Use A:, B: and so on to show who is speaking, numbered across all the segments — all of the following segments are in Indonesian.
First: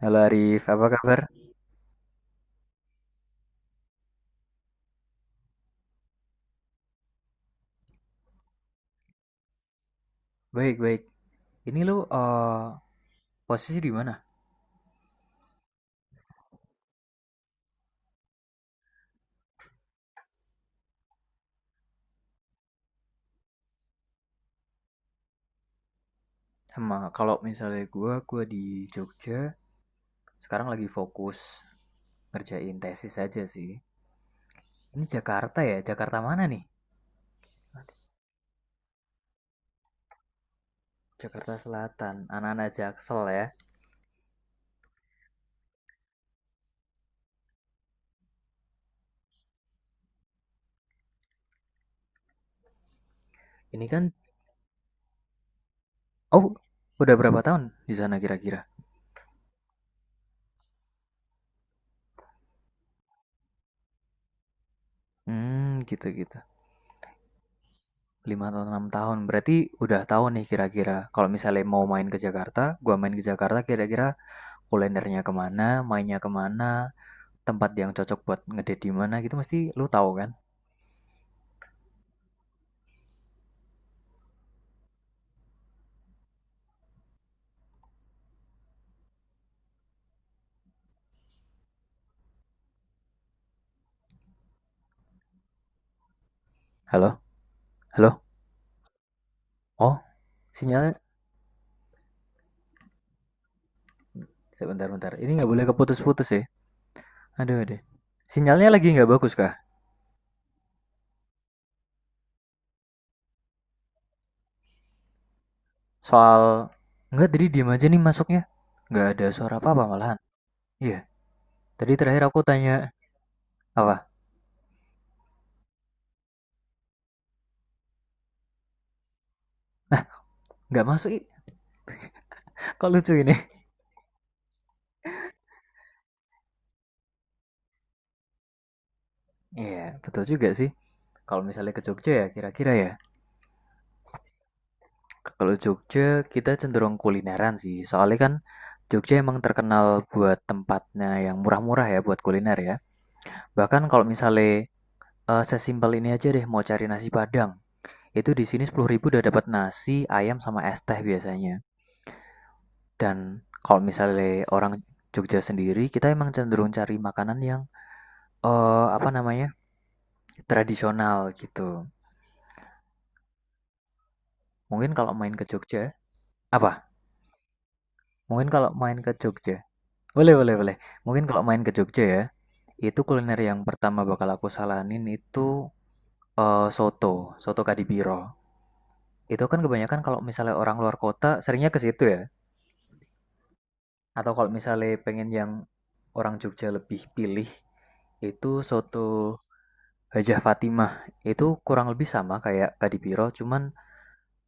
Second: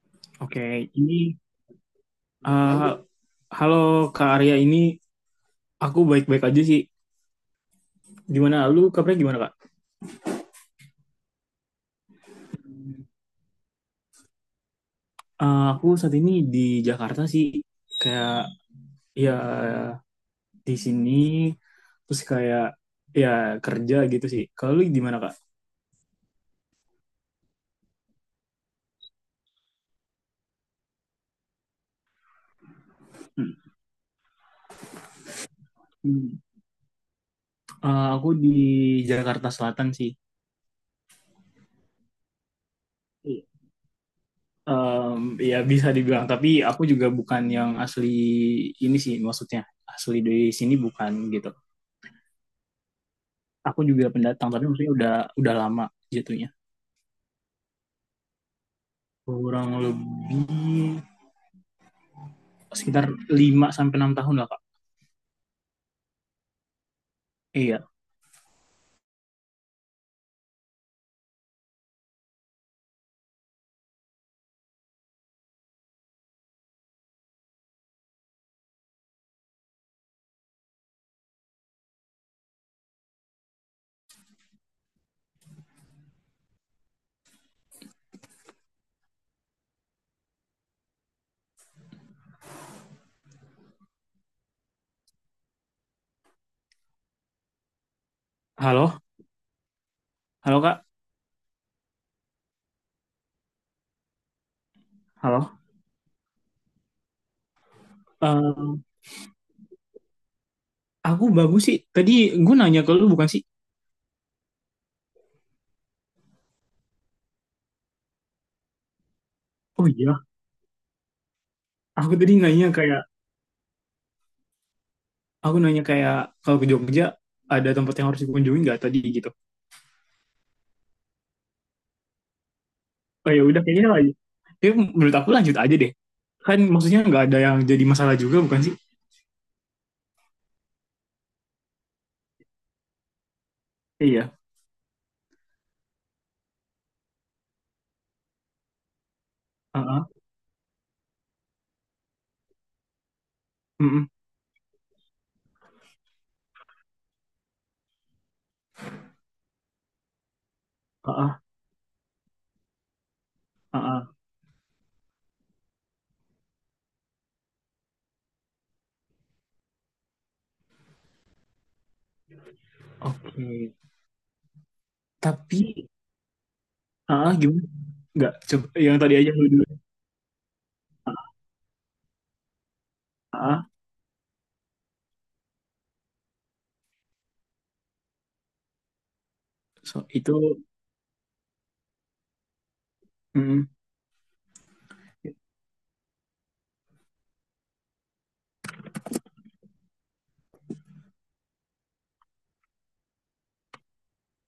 A: Halo Arif,
B: Oke,
A: apa
B: ini
A: kabar?
B: eh halo Kak Arya ini aku baik-baik aja sih. Gimana lu kabarnya gimana Kak?
A: Baik, baik. Ini lu posisi di mana?
B: Aku saat ini di Jakarta sih kayak ya di sini terus kayak ya kerja gitu sih. Kalau lu gimana Kak?
A: Sama kalau misalnya gua di Jogja, sekarang lagi fokus ngerjain tesis aja sih. Ini Jakarta ya, Jakarta
B: Hmm.
A: mana nih?
B: Aku di Jakarta Selatan sih.
A: Jakarta Selatan, anak-anak Jaksel ya.
B: Em, ya bisa dibilang tapi aku juga bukan yang asli ini sih maksudnya asli dari sini bukan gitu. Aku
A: Ini
B: juga
A: kan,
B: pendatang tapi maksudnya udah lama
A: oh,
B: jatuhnya.
A: udah berapa tahun di sana kira-kira?
B: Kurang lebih sekitar 5 sampai 6 tahun lah, Kak.
A: Hmm, gitu-gitu.
B: Iya.
A: 5 atau 6 tahun. Berarti udah tahu nih kira-kira. Kalau misalnya mau main ke Jakarta, gua main ke Jakarta kira-kira kulinernya kemana, mainnya kemana, tempat yang cocok buat ngedate di mana gitu mesti lu tahu kan? Halo? Halo?
B: Halo?
A: Oh,
B: Halo, Kak?
A: sinyalnya sebentar bentar. Ini nggak
B: Halo?
A: boleh keputus-putus ya. Aduh aduh. Sinyalnya lagi
B: Eh,
A: nggak bagus kah?
B: aku bagus sih. Tadi gue nanya ke lu bukan sih?
A: Soal nggak tadi diam aja nih masuknya. Nggak ada suara apa-apa
B: Oh,
A: malahan.
B: iya.
A: Iya, tadi
B: Aku
A: terakhir
B: tadi
A: aku
B: nanya
A: tanya
B: kayak
A: apa?
B: aku nanya kayak kalau ke Jogja ada tempat yang harus dikunjungi nggak tadi gitu.
A: Nggak masuk. Ih. Kok lucu
B: Oh,
A: ini?
B: ya udah kayaknya lagi. Ya, menurut aku lanjut aja deh. Kan maksudnya nggak ada yang jadi masalah juga bukan sih?
A: Iya, yeah, betul juga sih. Kalau misalnya ke Jogja ya, kira-kira ya.
B: Iya.
A: Kalau Jogja, kita cenderung kulineran sih. Soalnya kan Jogja emang terkenal
B: Heeh.
A: buat tempatnya yang murah-murah ya buat kuliner ya. Bahkan kalau
B: Mm-mm.
A: misalnya sesimpel ini aja deh mau cari nasi Padang, itu di sini 10.000 udah dapat nasi, ayam sama es teh
B: Heeh.
A: biasanya. Dan kalau
B: Heeh.
A: misalnya orang Jogja sendiri, kita emang cenderung cari makanan yang apa namanya? Tradisional gitu.
B: Oke.
A: Mungkin kalau main ke
B: Tapi,
A: Jogja, apa?
B: ah, gimana? Nggak,
A: Mungkin
B: coba
A: kalau
B: yang
A: main ke
B: tadi aja lu
A: Jogja.
B: dulu.
A: Boleh, boleh, boleh. Mungkin kalau main ke Jogja ya, itu kuliner yang pertama bakal aku saranin itu soto Kadipiro. Itu kan kebanyakan
B: So,
A: kalau
B: itu,
A: misalnya orang luar kota seringnya ke situ ya.
B: mm,
A: Atau kalau misalnya pengen yang orang Jogja lebih pilih, itu soto Hajah Fatimah. Itu kurang lebih sama kayak Kadipiro, cuman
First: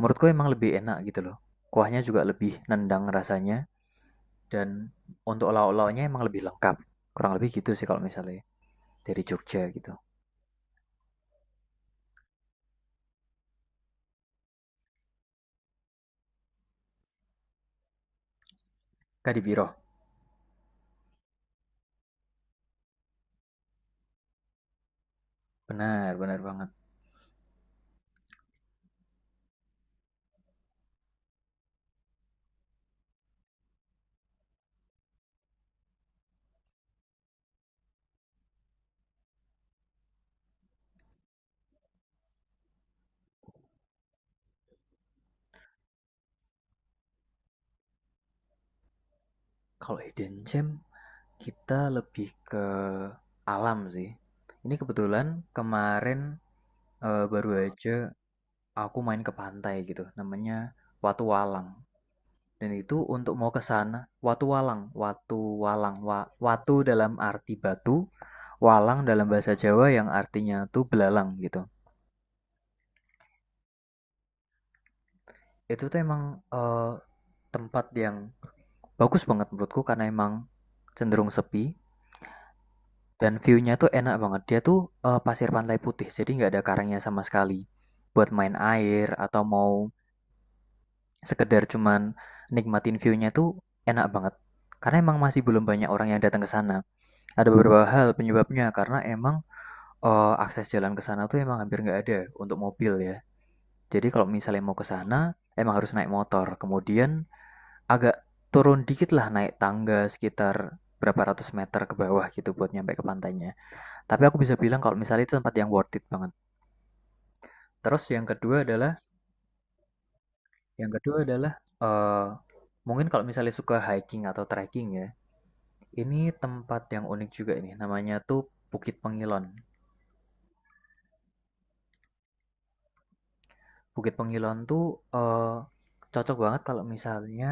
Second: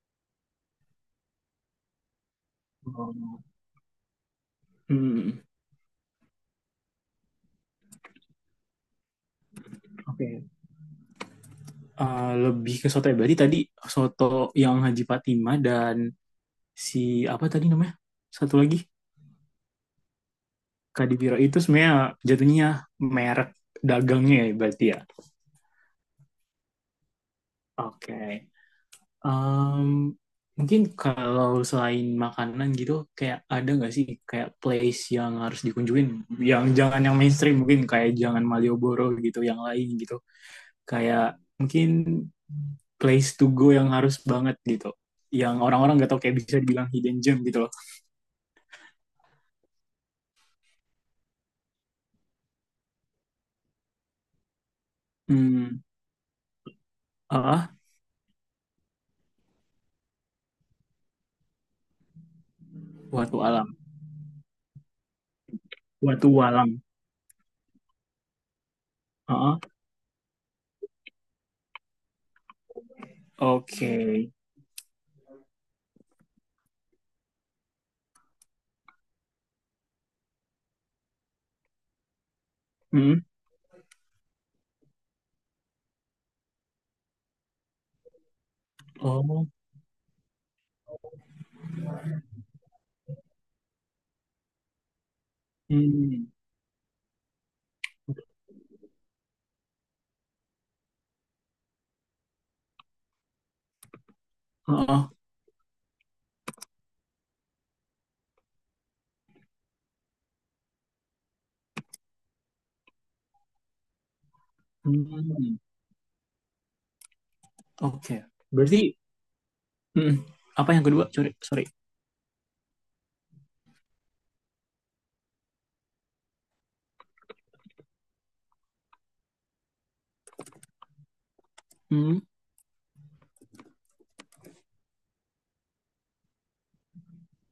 A: menurutku emang lebih enak gitu loh. Kuahnya juga lebih nendang
B: oh,
A: rasanya, dan
B: mm,
A: untuk lauk-lauknya emang lebih lengkap. Kurang lebih gitu sih kalau misalnya dari Jogja gitu.
B: oke. Ah, lebih ke soto ya. Berarti tadi soto yang Haji Fatima dan si apa tadi namanya? Satu lagi
A: Kadipiro.
B: Kadipiro itu sebenarnya jatuhnya merek dagangnya ya berarti ya.
A: Benar, benar banget.
B: Oke. Em, mungkin kalau selain makanan gitu kayak ada nggak sih kayak place yang harus dikunjungin yang jangan yang mainstream mungkin kayak jangan Malioboro gitu yang lain gitu kayak mungkin place to go yang harus banget gitu yang orang-orang nggak tahu kayak bisa dibilang hidden gem gitu loh.
A: Kalau hidden gem, kita lebih ke alam sih. Ini kebetulan
B: Hmm.
A: kemarin baru
B: Ah,
A: aja aku main ke pantai gitu. Namanya Watu Walang. Dan itu untuk
B: watu
A: mau ke
B: alam,
A: sana, Watu Walang, Watu Walang,
B: watu
A: wa-
B: alam.
A: Watu dalam arti batu, Walang dalam bahasa
B: Ah, oke.
A: Jawa yang artinya tuh belalang gitu.
B: Okay.
A: Itu tuh emang tempat yang bagus banget menurutku karena emang cenderung sepi.
B: Hmm.
A: Dan view-nya tuh enak banget. Dia tuh pasir pantai putih, jadi nggak ada karangnya sama sekali. Buat main air atau
B: Oh.
A: mau sekedar cuman nikmatin view-nya tuh enak banget. Karena emang masih belum banyak orang yang
B: Hmm.
A: datang ke sana. Ada beberapa hal penyebabnya karena emang akses jalan ke sana tuh emang hampir nggak ada untuk mobil ya. Jadi kalau misalnya mau ke
B: Ah.
A: sana emang harus naik motor. Kemudian agak turun dikit lah naik tangga sekitar berapa ratus meter ke bawah gitu buat nyampe ke pantainya. Tapi aku bisa bilang kalau misalnya itu tempat
B: Hmm.
A: yang worth it banget.
B: Oke.
A: Terus
B: Okay.
A: yang kedua
B: Berarti,
A: adalah,
B: hmm apa yang
A: yang
B: kedua?
A: kedua
B: Sorry,
A: adalah
B: sorry.
A: eh mungkin kalau misalnya suka hiking atau trekking ya, ini tempat yang unik juga ini. Namanya tuh Bukit Pengilon.
B: Hmm.
A: Bukit Pengilon tuh eh cocok banget kalau misalnya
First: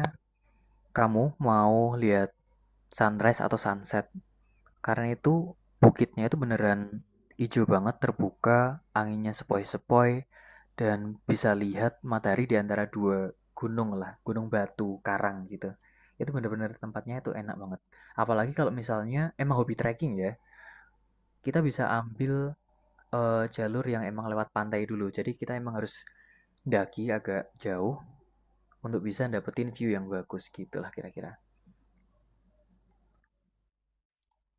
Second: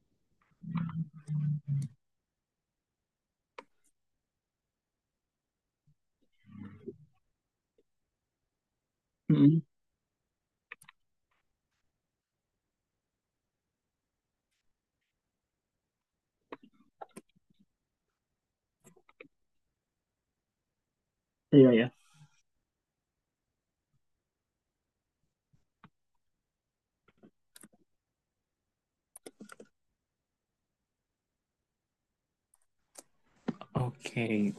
A: kamu mau lihat sunrise atau sunset. Karena itu bukitnya itu beneran hijau banget, terbuka, anginnya
B: Hmm.
A: sepoi-sepoi, dan bisa lihat matahari di antara dua gunung lah, gunung batu, karang gitu. Itu bener-bener tempatnya itu enak banget. Apalagi kalau misalnya emang hobi trekking ya, kita
B: Iya,
A: bisa
B: ya,
A: ambil jalur yang emang lewat pantai dulu. Jadi kita emang harus daki agak jauh untuk bisa dapetin view yang bagus gitu lah kira-kira.
B: oke. Okay.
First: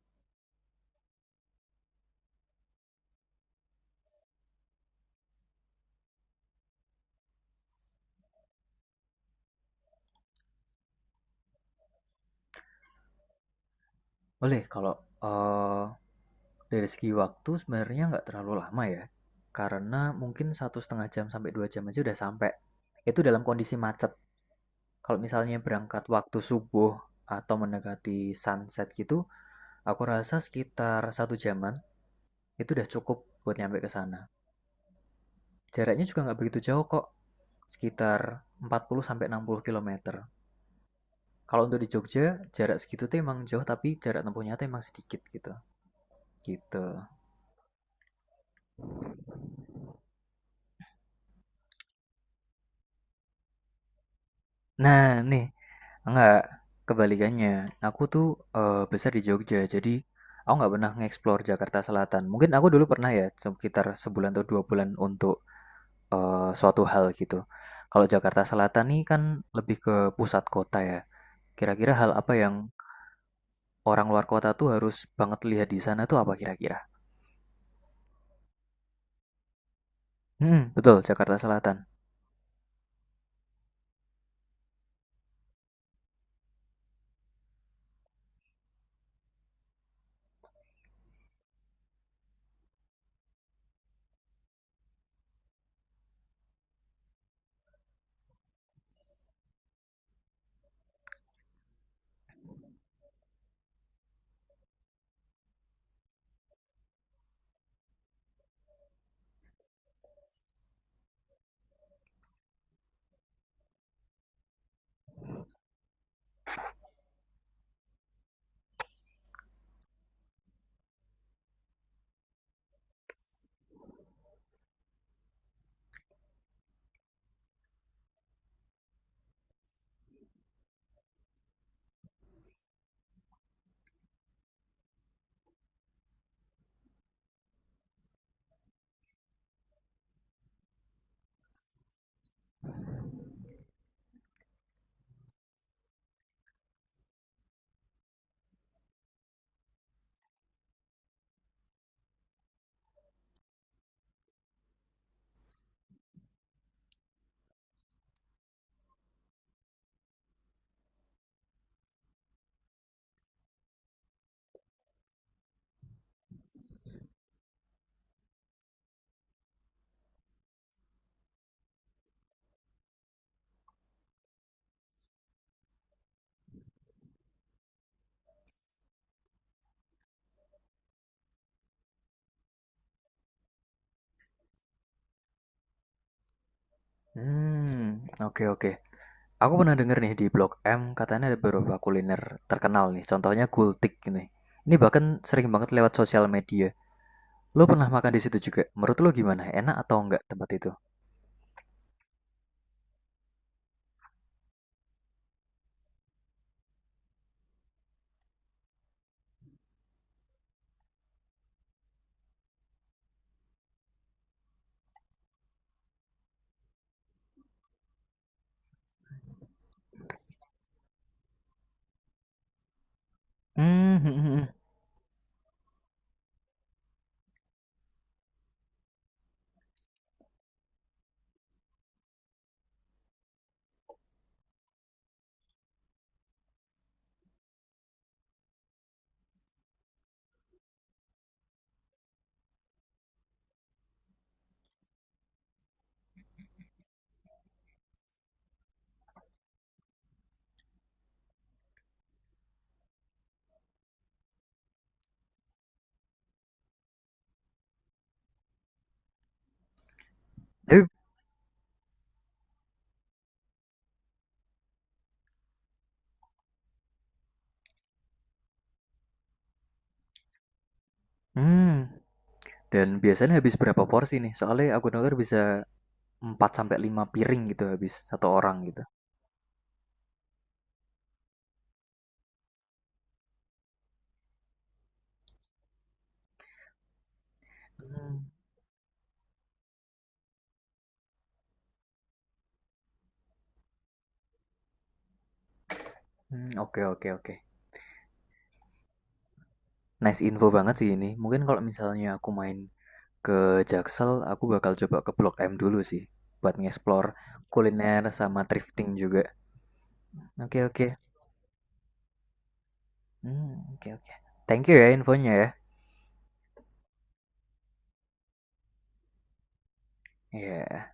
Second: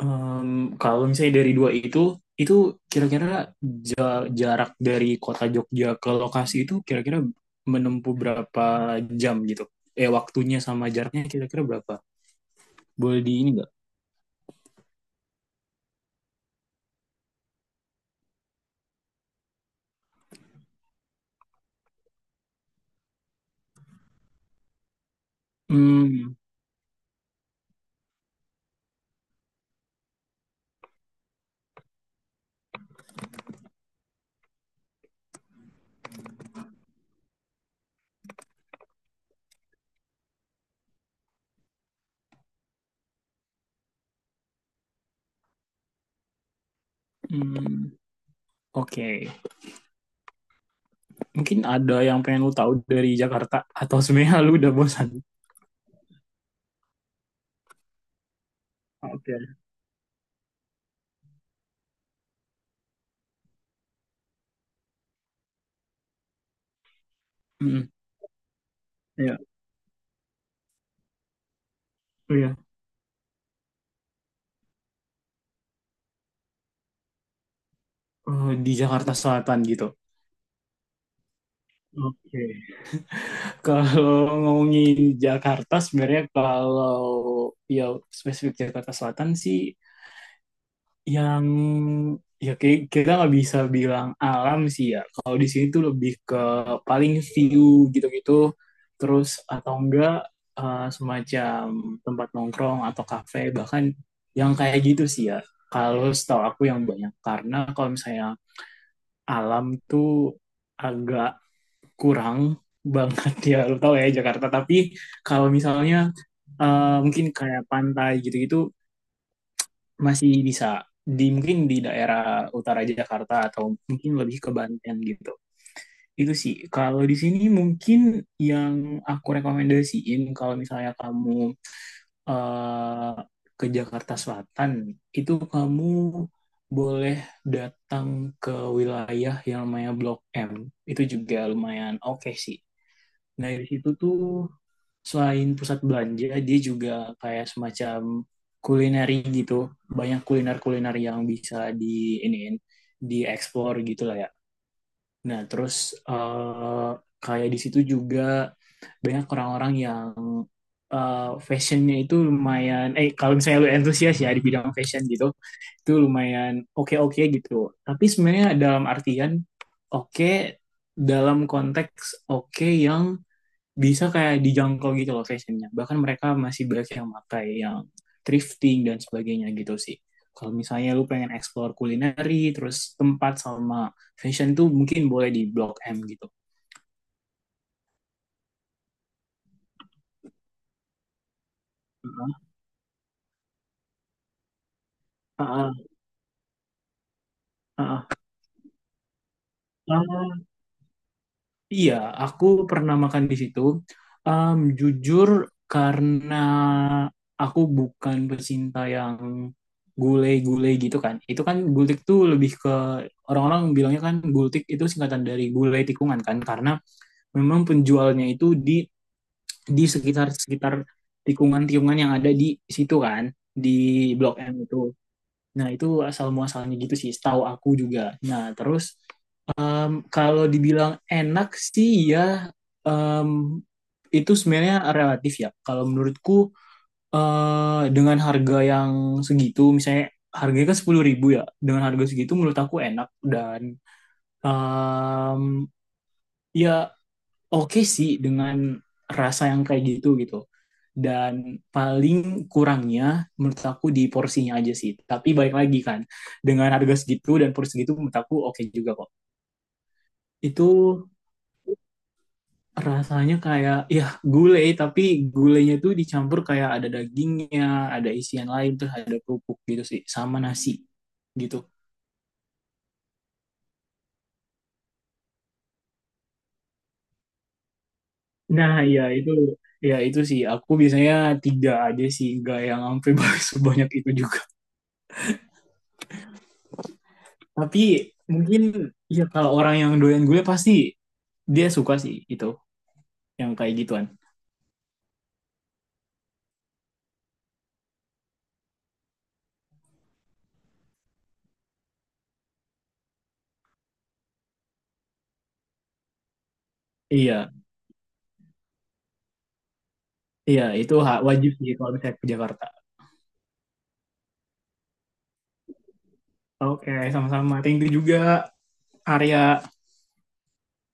B: Em, kalau misalnya dari dua itu kira-kira jarak dari kota Jogja ke lokasi itu kira-kira menempuh berapa jam gitu? Waktunya sama jaraknya kira-kira berapa? Boleh di ini nggak?
A: Boleh kalau eh, Dari segi waktu sebenarnya nggak terlalu lama ya, karena mungkin 1,5 jam sampai 2 jam aja udah sampai. Itu dalam kondisi macet. Kalau misalnya berangkat
B: Hmm,
A: waktu subuh atau mendekati sunset gitu, aku rasa sekitar satu jaman itu udah cukup buat nyampe ke sana. Jaraknya juga nggak begitu jauh kok, sekitar 40 sampai 60 kilometer. Kalau untuk di Jogja, jarak segitu tuh emang jauh tapi jarak tempuhnya tuh emang sedikit gitu. Gitu.
B: hmm, oke. Mungkin ada yang pengen lu tahu dari Jakarta atau sebenarnya lu udah
A: Nah,
B: bosan?
A: nih, enggak, kebalikannya. Aku tuh besar di
B: Oke.
A: Jogja, jadi aku nggak pernah nge-explore Jakarta Selatan. Mungkin aku dulu pernah ya, sekitar sebulan atau 2 bulan untuk suatu hal gitu.
B: Hmm,
A: Kalau Jakarta Selatan nih kan
B: iya,
A: lebih ke pusat kota ya. Kira-kira hal apa yang
B: iya.
A: orang luar kota tuh harus banget lihat di sana tuh apa kira-kira?
B: Di Jakarta Selatan gitu.
A: Hmm, betul, Jakarta Selatan.
B: Oke. Kalau ngomongin Jakarta sebenarnya kalau ya spesifik Jakarta Selatan sih yang ya kayak kita nggak bisa bilang alam sih ya. Kalau di sini tuh lebih ke paling view gitu-gitu terus atau enggak semacam tempat nongkrong atau kafe bahkan yang kayak gitu sih ya. Kalau setahu aku yang banyak karena kalau misalnya alam tuh agak kurang banget ya lo tau ya Jakarta, tapi kalau misalnya mungkin kayak pantai gitu-gitu masih bisa di mungkin di daerah utara Jakarta atau mungkin lebih ke Banten gitu, itu sih kalau di sini mungkin yang aku rekomendasiin kalau misalnya kamu eh, ke Jakarta Selatan itu kamu boleh datang ke wilayah yang namanya Blok M, itu juga lumayan oke sih. Nah, di situ tuh selain pusat belanja, dia juga kayak semacam kulineri gitu. Banyak kuliner-kuliner yang bisa di ini dieksplor gitu lah ya. Nah, terus eh, kayak di situ juga banyak orang-orang yang fashionnya itu lumayan, kalau misalnya lu antusias ya di bidang fashion gitu, itu lumayan oke-oke gitu. Tapi sebenarnya dalam artian oke, dalam konteks oke yang bisa kayak dijangkau gitu loh fashionnya. Bahkan mereka masih banyak yang pakai yang thrifting dan sebagainya gitu sih. Kalau misalnya lu pengen explore kulineri, terus tempat sama fashion tuh mungkin boleh di Blok M gitu.
A: Hmm, oke oke. Aku pernah denger nih di Blog M katanya ada beberapa kuliner terkenal nih, contohnya gultik ini. Ini bahkan sering banget
B: Heeh,
A: lewat sosial media. Lo pernah
B: heeh,
A: makan di situ juga? Menurut lo gimana? Enak atau enggak
B: heeh.
A: tempat itu?
B: Iya, aku pernah makan di situ. Jujur, karena aku bukan pecinta yang gulai-gulai gitu kan. Itu kan gultik tuh lebih ke orang-orang bilangnya kan gultik itu singkatan dari gulai tikungan kan, karena memang penjualnya itu di sekitar-sekitar tikungan-tikungan yang ada di situ kan,
A: Hmm, hmm,
B: di
A: hmm,
B: Blok
A: hmm.
B: M itu. Nah, itu asal muasalnya gitu sih, setahu aku juga. Nah, terus kalau dibilang enak sih ya em, itu sebenarnya relatif ya. Kalau menurutku dengan harga yang segitu, misalnya harganya kan 10 ribu ya, dengan harga segitu menurut aku enak dan em, ya oke sih dengan rasa yang kayak gitu gitu. Dan paling kurangnya menurut aku di porsinya aja sih. Tapi balik lagi kan, dengan harga segitu dan porsi segitu menurut aku oke juga kok. Itu
A: Tapi,
B: rasanya kayak ya gulai tapi gulainya tuh dicampur kayak ada dagingnya, ada isian lain terus ada kerupuk gitu sih sama nasi gitu.
A: hmm. Dan biasanya habis berapa porsi nih? Soalnya aku denger bisa 4 sampai 5 piring gitu habis satu orang
B: Nah,
A: gitu.
B: iya itu ya itu sih aku biasanya tiga aja sih, gak yang sampai sebanyak itu juga. Tapi
A: Hmm,
B: mungkin ya kalau orang yang doyan gulai pasti dia suka sih itu yang kayak gituan.
A: hmm, oke, oke, oke. Nice info banget sih ini. Mungkin kalau misalnya aku main ke Jaksel aku bakal coba ke Blok M dulu sih buat ngeksplor
B: Iya,
A: kuliner sama thrifting juga.
B: iya
A: Oke
B: itu
A: oke.
B: hak wajib sih kalau misalnya ke Jakarta.
A: Hmm, oke oke. Thank you ya infonya ya.
B: Oke, sama-sama. Thank you juga Arya.
A: Iya. Yeah.